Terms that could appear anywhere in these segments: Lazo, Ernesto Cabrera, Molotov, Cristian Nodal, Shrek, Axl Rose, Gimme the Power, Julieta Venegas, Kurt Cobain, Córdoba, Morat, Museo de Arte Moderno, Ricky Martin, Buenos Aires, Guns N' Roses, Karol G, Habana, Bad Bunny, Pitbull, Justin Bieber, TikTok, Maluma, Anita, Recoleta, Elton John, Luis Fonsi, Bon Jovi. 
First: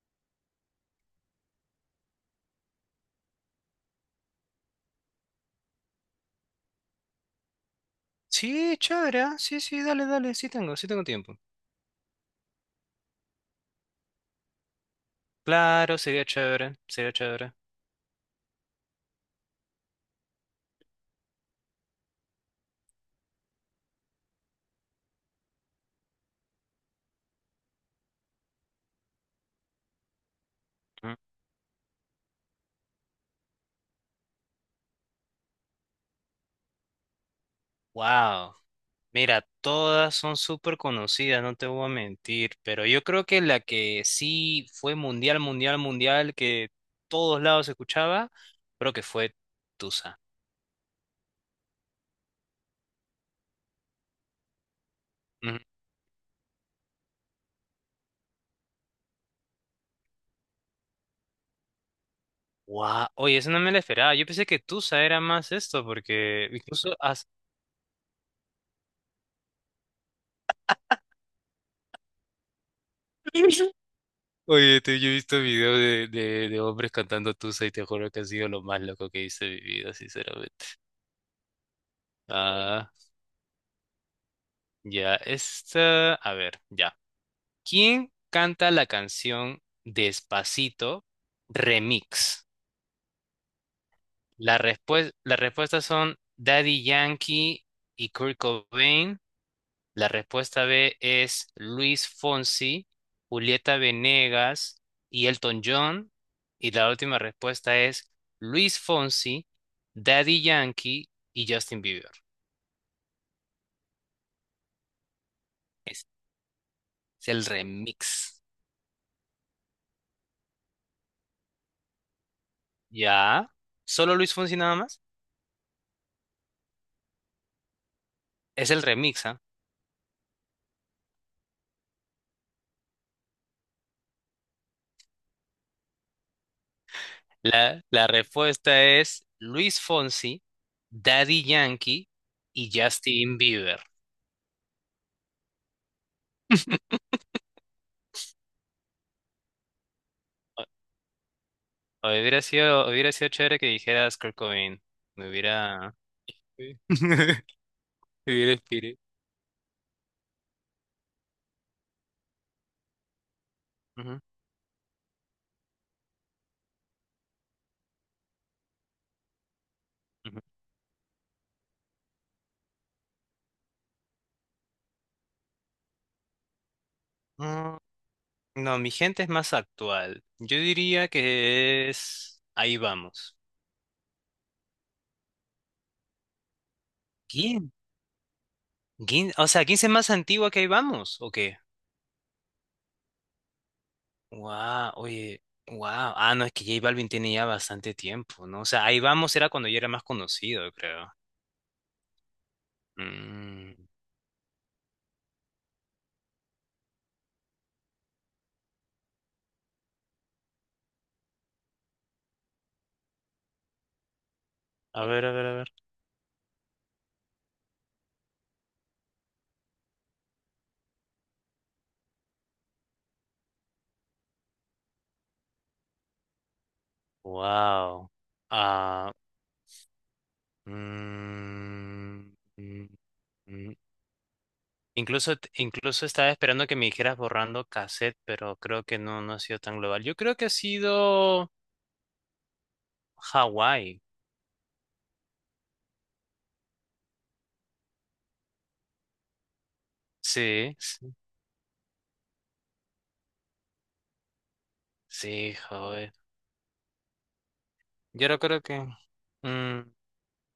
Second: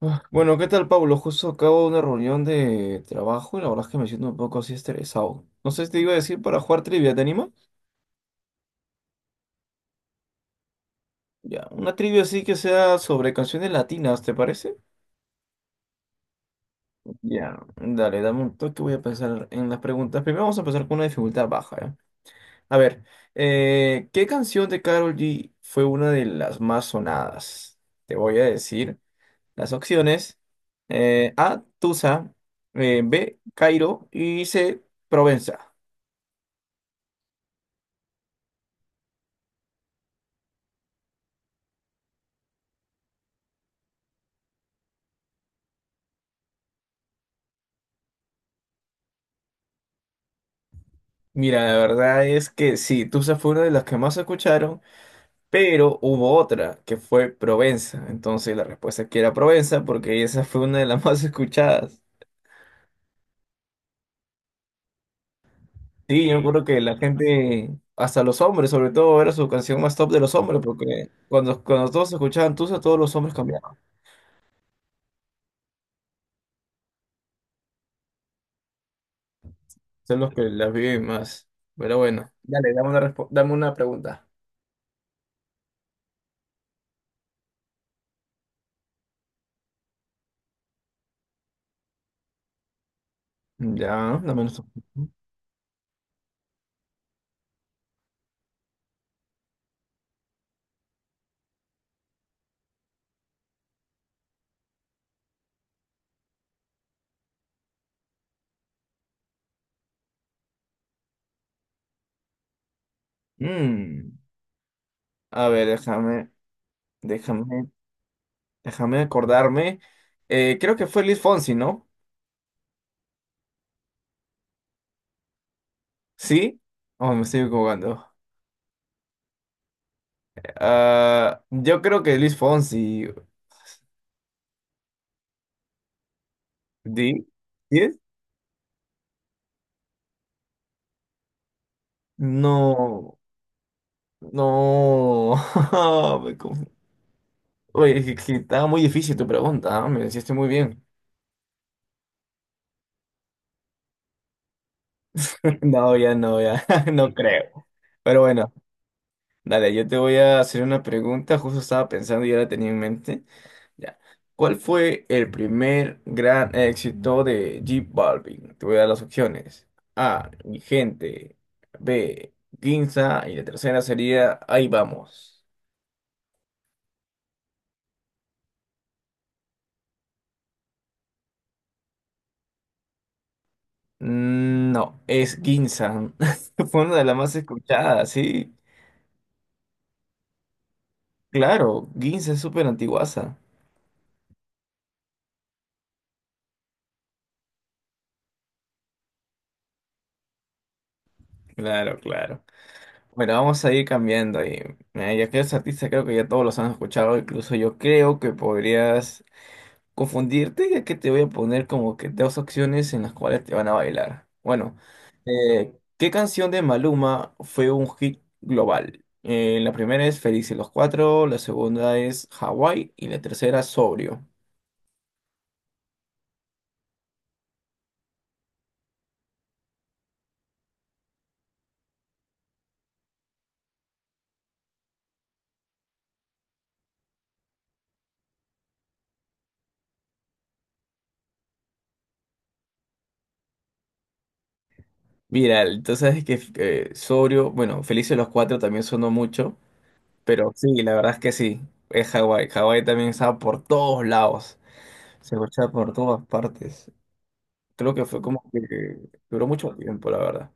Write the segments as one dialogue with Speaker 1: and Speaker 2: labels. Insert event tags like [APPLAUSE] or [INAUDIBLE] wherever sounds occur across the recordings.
Speaker 1: Bueno, ¿qué tal, Pablo? Justo acabo de una reunión de trabajo y la verdad es que me siento un poco así estresado. No sé si te iba a decir para jugar trivia, ¿te anima?
Speaker 2: Sí, chévere, sí, sí, dale, dale, sí tengo tiempo.
Speaker 1: Ya, una trivia así que sea sobre canciones latinas, ¿te parece?
Speaker 2: Claro, sería chévere, sería chévere.
Speaker 1: Ya, dale, dame un toque, voy a pensar en las preguntas. Primero vamos a empezar con una dificultad baja, ¿ya? A ver, ¿qué canción de Karol G fue una de las más sonadas? Te voy a decir las opciones. A, Tusa, B, Cairo y C, Provenza.
Speaker 2: Wow, mira, todas son súper conocidas, no te voy a mentir, pero yo creo que la que sí fue mundial, mundial, mundial, que todos lados se escuchaba, creo que fue Tusa.
Speaker 1: Mira, la verdad es que sí, Tusa fue una de las que más escucharon, pero hubo otra que fue Provenza. Entonces la respuesta es que era Provenza porque esa fue una de las [LAUGHS] más escuchadas.
Speaker 2: Wow, oye, eso no me la esperaba, yo pensé que Tusa era más esto,
Speaker 1: Sí, yo me, sí,
Speaker 2: porque
Speaker 1: acuerdo que
Speaker 2: incluso
Speaker 1: la gente, hasta los hombres, sobre todo, era su canción más top de los hombres porque cuando todos escuchaban Tusa, todos los hombres
Speaker 2: [LAUGHS]
Speaker 1: cambiaban.
Speaker 2: Oye, yo he visto videos de hombres cantando Tusa y te juro que ha sido lo más loco que he visto en mi vida,
Speaker 1: Son los que
Speaker 2: sinceramente.
Speaker 1: las viven más. Pero bueno, dale,
Speaker 2: Ah,
Speaker 1: dame una pregunta.
Speaker 2: ya, esta, a ver, ya. ¿Quién canta la canción Despacito Remix?
Speaker 1: Ya, dame una.
Speaker 2: Las respuestas son Daddy Yankee y Kurt Cobain. La respuesta B es Luis Fonsi, Julieta Venegas y Elton John. Y la última respuesta es Luis Fonsi, Daddy Yankee y Justin Bieber.
Speaker 1: Mm, a ver,
Speaker 2: Es,
Speaker 1: déjame,
Speaker 2: es el
Speaker 1: déjame.
Speaker 2: remix.
Speaker 1: Déjame acordarme. Creo que fue Luis Fonsi, ¿no?
Speaker 2: ¿Ya? ¿Solo Luis Fonsi nada más?
Speaker 1: ¿Sí? Oh, me estoy equivocando.
Speaker 2: Es el remix, ¿ah?
Speaker 1: Ah, yo creo que Luis Fonsi. ¿Di? ¿Sí
Speaker 2: La,
Speaker 1: es?
Speaker 2: la respuesta es Luis Fonsi, Daddy Yankee y
Speaker 1: No.
Speaker 2: Justin Bieber.
Speaker 1: No. [LAUGHS] Me confu-
Speaker 2: [LAUGHS]
Speaker 1: Oye, es que, estaba muy difícil tu pregunta, ¿ah? Me la hiciste muy bien.
Speaker 2: Hubiera sido chévere que dijeras Kurt Cobain. Me
Speaker 1: [LAUGHS]
Speaker 2: hubiera.
Speaker 1: No, ya no, ya.
Speaker 2: Sí.
Speaker 1: [LAUGHS] No
Speaker 2: [LAUGHS]
Speaker 1: creo. Pero
Speaker 2: Vivir el
Speaker 1: bueno,
Speaker 2: espíritu.
Speaker 1: dale, yo te voy a hacer una pregunta. Justo estaba pensando y ya la tenía en mente. Ya.
Speaker 2: Ujú,
Speaker 1: ¿Cuál fue el primer gran éxito de J Balvin? Te voy a dar las opciones. A,
Speaker 2: ujú.
Speaker 1: mi gente. B, Ginza. Y la tercera sería Ahí vamos.
Speaker 2: Mm, No, mi gente es más actual. Yo diría que es Ahí vamos.
Speaker 1: Mm, no, es Ginza. [LAUGHS] Fue una de las más
Speaker 2: ¿Quién?
Speaker 1: escuchadas, sí.
Speaker 2: ¿Quién? O sea, ¿quién es más antigua que Ahí vamos? ¿O qué?
Speaker 1: Claro, Ginza es súper antiguaza.
Speaker 2: Wow, oye, wow. Ah, no, es que J Balvin tiene ya bastante tiempo, ¿no? O sea, Ahí vamos era cuando yo era más conocido, yo creo.
Speaker 1: Claro, claro. Bueno, vamos a
Speaker 2: Mm,
Speaker 1: ir cambiando ahí. Mira, ya que eres artista, creo que ya todos los han escuchado. Incluso yo creo que podrías confundirte, ya que te voy a poner como que dos opciones en las cuales te van a bailar. Bueno,
Speaker 2: A ver, a ver, a ver.
Speaker 1: ¿qué canción de Maluma fue un hit global? La primera es Felices los Cuatro, la segunda es Hawái y la tercera Sobrio.
Speaker 2: Wow. Ah, mm, mm, mm, Incluso, incluso estaba esperando que me dijeras borrando cassette, pero creo que no, no ha sido tan global. Yo creo que ha sido Hawái.
Speaker 1: Viral, entonces es que Sobrio, bueno, Felices los Cuatro también sonó mucho, pero sí,
Speaker 2: Sí,
Speaker 1: la
Speaker 2: sí,
Speaker 1: verdad es que sí, es Hawái. Hawái también estaba por todos lados, se
Speaker 2: sí,
Speaker 1: escuchaba por
Speaker 2: joder.
Speaker 1: todas partes. Creo que fue
Speaker 2: Yo no
Speaker 1: como
Speaker 2: creo que
Speaker 1: que duró mucho
Speaker 2: mm,
Speaker 1: tiempo, la verdad.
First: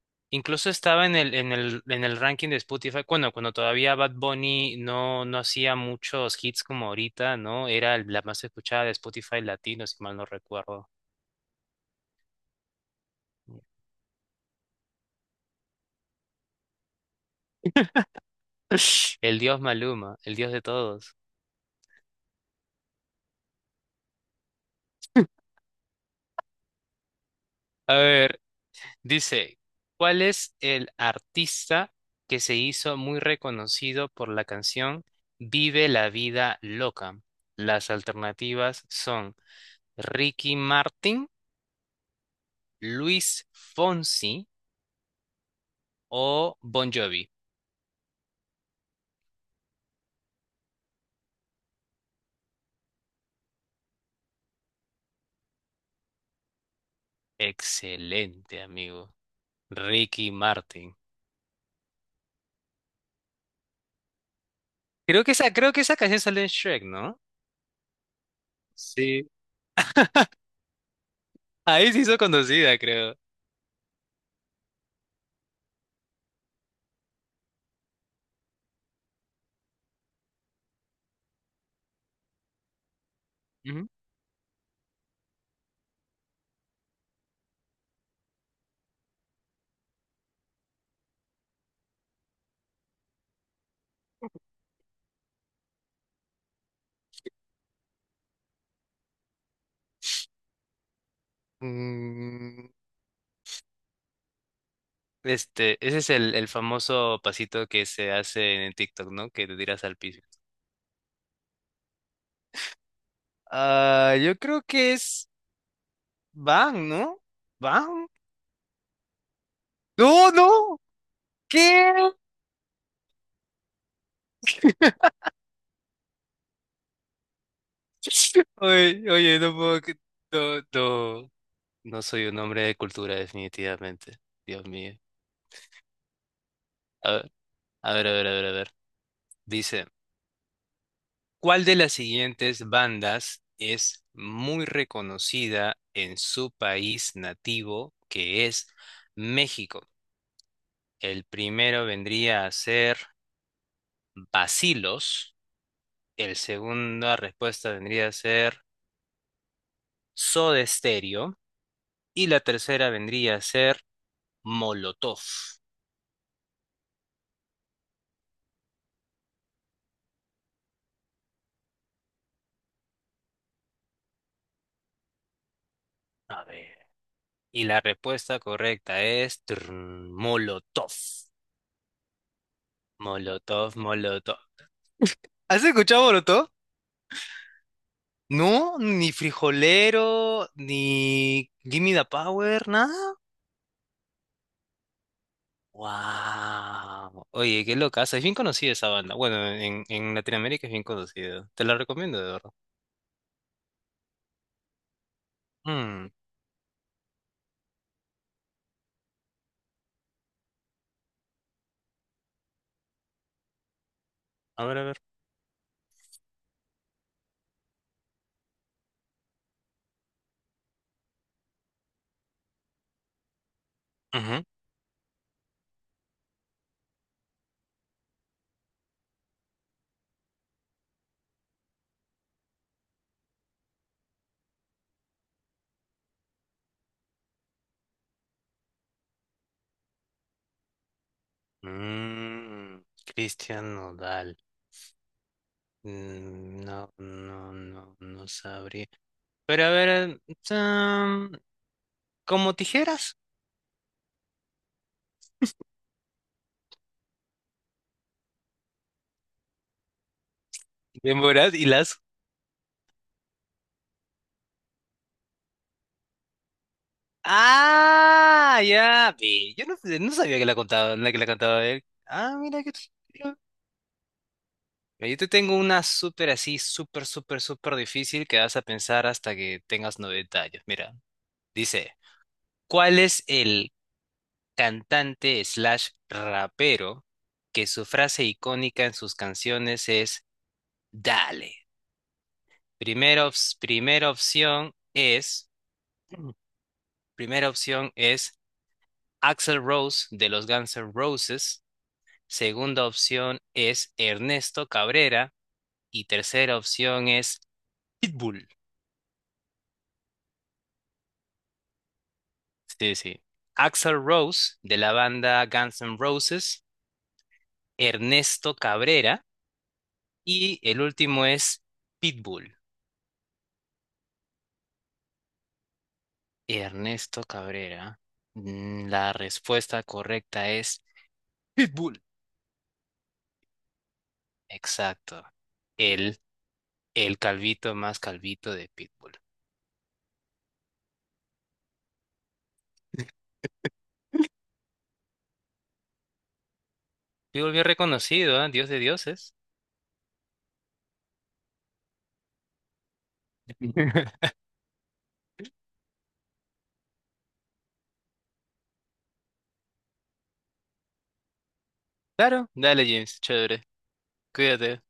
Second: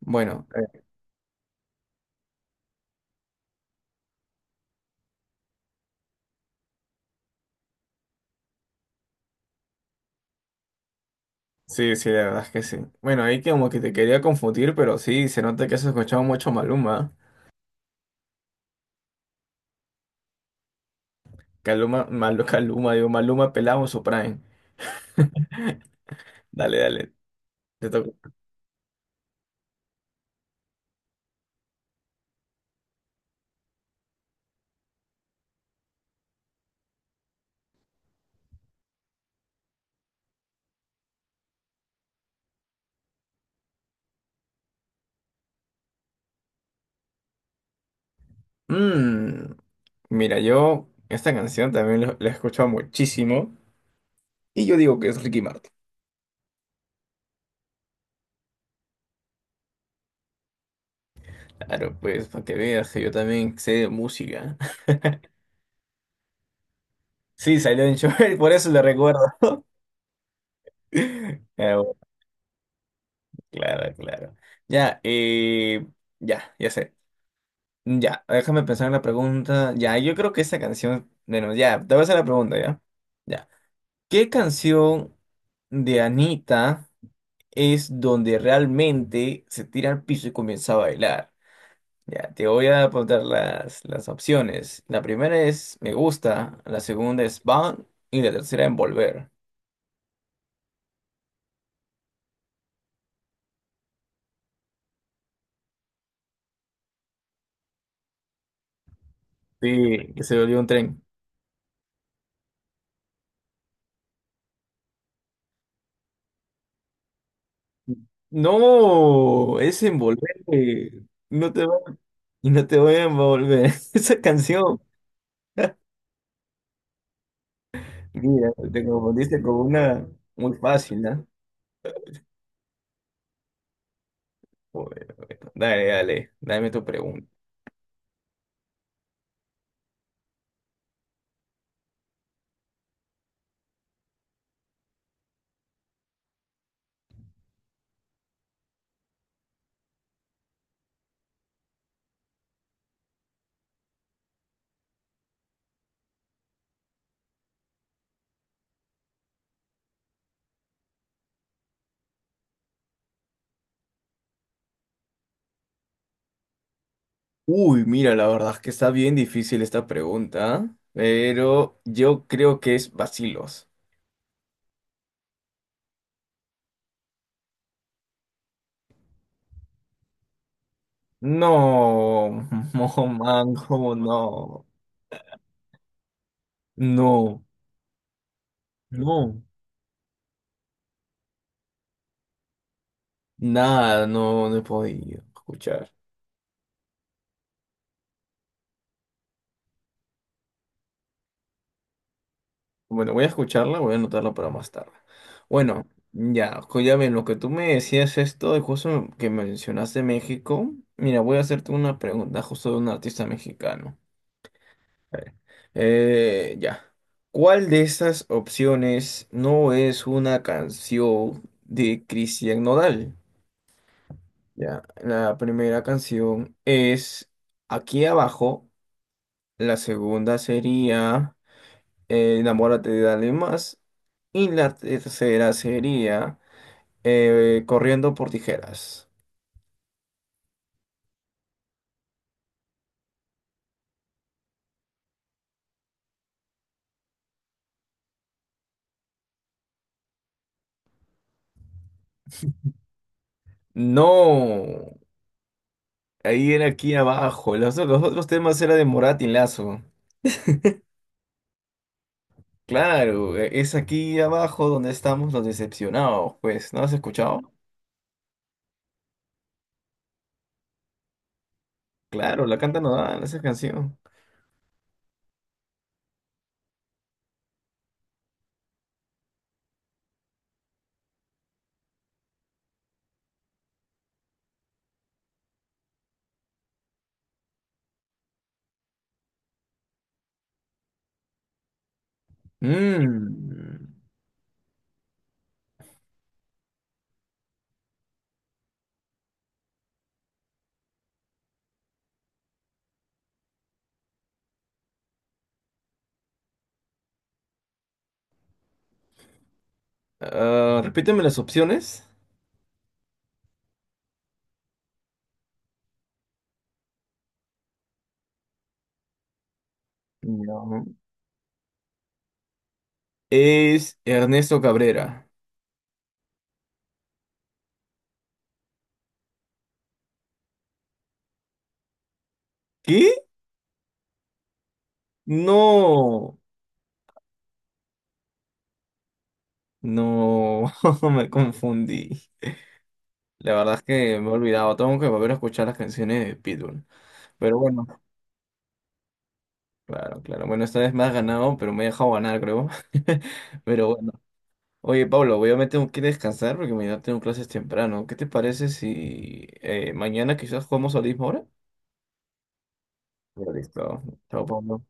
Speaker 1: Bueno,
Speaker 2: incluso estaba en el ranking de Spotify. Bueno, cuando todavía Bad Bunny no hacía muchos hits como ahorita, ¿no? Era la más escuchada de Spotify latino, si mal no recuerdo.
Speaker 1: sí, sí, la verdad es que sí. Bueno, ahí como que te quería confundir, pero sí, se nota que has escuchado mucho Maluma.
Speaker 2: [LAUGHS] El dios Maluma, el dios de todos.
Speaker 1: Caluma, Malu, [LAUGHS] Caluma, digo, Maluma pelado su prime. [LAUGHS] Dale, dale, te
Speaker 2: A
Speaker 1: toca.
Speaker 2: ver. Dice, ¿cuál es el artista que se hizo muy reconocido por la canción Vive la vida loca? Las alternativas son Ricky Martin, Luis Fonsi o Bon Jovi.
Speaker 1: Mm, mira, yo esta canción también la he escuchado muchísimo y yo digo que es Ricky Martin.
Speaker 2: Excelente, amigo. Ricky Martin.
Speaker 1: Claro, pues, para que veas que yo también sé de música. [LAUGHS]
Speaker 2: Creo que esa canción sale en Shrek, ¿no?
Speaker 1: Sí, salió en Joel, por eso le recuerdo.
Speaker 2: Sí. Ahí
Speaker 1: [LAUGHS]
Speaker 2: se hizo conocida, creo.
Speaker 1: Claro, claro. Ya, ya, ya sé. Ya, déjame pensar en la pregunta. Ya, yo creo que esa canción, bueno, ya, te voy a hacer la pregunta, ¿ya? Ya.
Speaker 2: Ujú.
Speaker 1: ¿Qué canción de Anita es donde realmente se tira al piso y comienza a bailar? Ya, te voy a apuntar las opciones. La primera es Me Gusta, la segunda es Van y la tercera Envolver.
Speaker 2: Mm, Este, ese es el famoso pasito que se hace en TikTok, ¿no? Que te tiras al
Speaker 1: Sí,
Speaker 2: piso.
Speaker 1: que se volvió un tren.
Speaker 2: Ah, yo creo que es Bang, ¿no? ¿Bang?
Speaker 1: No, es
Speaker 2: ¡No,
Speaker 1: envolver.
Speaker 2: no!
Speaker 1: No te va,
Speaker 2: ¿Qué?
Speaker 1: no te voy a envolver. [LAUGHS] Esa canción.
Speaker 2: [LAUGHS]
Speaker 1: Mira, te
Speaker 2: Oye, oye,
Speaker 1: confundiste con
Speaker 2: no puedo.
Speaker 1: una muy
Speaker 2: No,
Speaker 1: fácil, ¿no?
Speaker 2: no. No soy un hombre de cultura, definitivamente. Dios mío.
Speaker 1: Joder, dale, dale, dame tu
Speaker 2: A
Speaker 1: pregunta.
Speaker 2: ver, a ver, a ver, a ver, a ver. Dice, ¿cuál de las siguientes bandas es muy reconocida en su país nativo, que es México? El primero vendría a ser Bacilos. El segunda respuesta vendría a ser Soda Stereo. Y la tercera vendría a ser Molotov.
Speaker 1: Uy, mira, la verdad es que está bien difícil esta pregunta, pero yo creo que es bacilos.
Speaker 2: A ver. Y la respuesta correcta es Molotov.
Speaker 1: No, [LAUGHS] no, man,
Speaker 2: Molotov,
Speaker 1: cómo
Speaker 2: Molotov.
Speaker 1: no.
Speaker 2: ¿Has escuchado Molotov?
Speaker 1: No,
Speaker 2: No, ni
Speaker 1: no.
Speaker 2: Frijolero, ni Gimme the Power, nada.
Speaker 1: Nada, no, no he podido escuchar.
Speaker 2: Wow. Oye, qué locaza. Es bien conocida esa banda. Bueno, en Latinoamérica es bien conocida. Te la recomiendo, de verdad.
Speaker 1: Bueno, voy a escucharla, voy a anotarla para más tarde. Bueno,
Speaker 2: Mm,
Speaker 1: ya, ya ven, lo que tú me decías esto, de justo que mencionaste México, mira, voy a hacerte una pregunta justo de un artista mexicano.
Speaker 2: A ver, a ver.
Speaker 1: A ver, ya. ¿Cuál de estas opciones no es una canción de Cristian Nodal?
Speaker 2: Ujú.
Speaker 1: Ya, la primera canción es Aquí abajo, la segunda sería Enamórate de alguien más. Y la tercera sería Corriendo por tijeras.
Speaker 2: Cristian Nodal. No, no, no, no sabría. Pero a ver, mm, como tijeras.
Speaker 1: No, ahí era aquí abajo. Los otros temas era de Morat y Lazo.
Speaker 2: Demoras y las.
Speaker 1: Claro, es aquí abajo donde estamos los decepcionados, pues. ¿No has escuchado?
Speaker 2: Ah, ya. Ve, yo no sabía que la contaba, la que la cantaba él. Ah,
Speaker 1: Claro, la
Speaker 2: mira que.
Speaker 1: canta dan esa canción.
Speaker 2: Mira, yo te tengo una súper así, súper, súper, súper difícil que vas a pensar hasta que tengas 90 años. Mira, dice, ¿cuál es el cantante slash rapero que su frase icónica en sus canciones es Dale? Primera, ops-
Speaker 1: Mm.
Speaker 2: primera opción es, [CLEARS THROAT] primera opción es Axl Rose de los Guns N' Roses. Segunda opción es Ernesto Cabrera. Y tercera opción es Pitbull.
Speaker 1: Ah, repíteme las opciones.
Speaker 2: Sí, sí. Axl Rose, de la banda Guns N' Roses, Ernesto Cabrera, y el
Speaker 1: No.
Speaker 2: último es Pitbull.
Speaker 1: Es Ernesto Cabrera.
Speaker 2: Ernesto Cabrera. La respuesta correcta es Pitbull.
Speaker 1: ¿Qué?
Speaker 2: Exacto. El,
Speaker 1: No.
Speaker 2: el calvito más calvito de Pitbull.
Speaker 1: No, [LAUGHS] me confundí.
Speaker 2: [LAUGHS]
Speaker 1: La verdad es que me he olvidado. Tengo que volver a escuchar las canciones de Pitbull.
Speaker 2: Pitbull
Speaker 1: Pero
Speaker 2: bien
Speaker 1: bueno,
Speaker 2: reconocido, ¿ah? Dios de dioses.
Speaker 1: claro, claro. Bueno, esta vez me has ganado, pero me he dejado ganar, creo. [LAUGHS] Pero bueno.
Speaker 2: [LAUGHS]
Speaker 1: Oye, Pablo, voy a me tengo que descansar porque mañana tengo clases temprano. ¿Qué te parece si mañana quizás jugamos a la misma hora?
Speaker 2: Claro, dale, James, chévere.
Speaker 1: Listo. Chao,
Speaker 2: Cuídate.
Speaker 1: Pablo.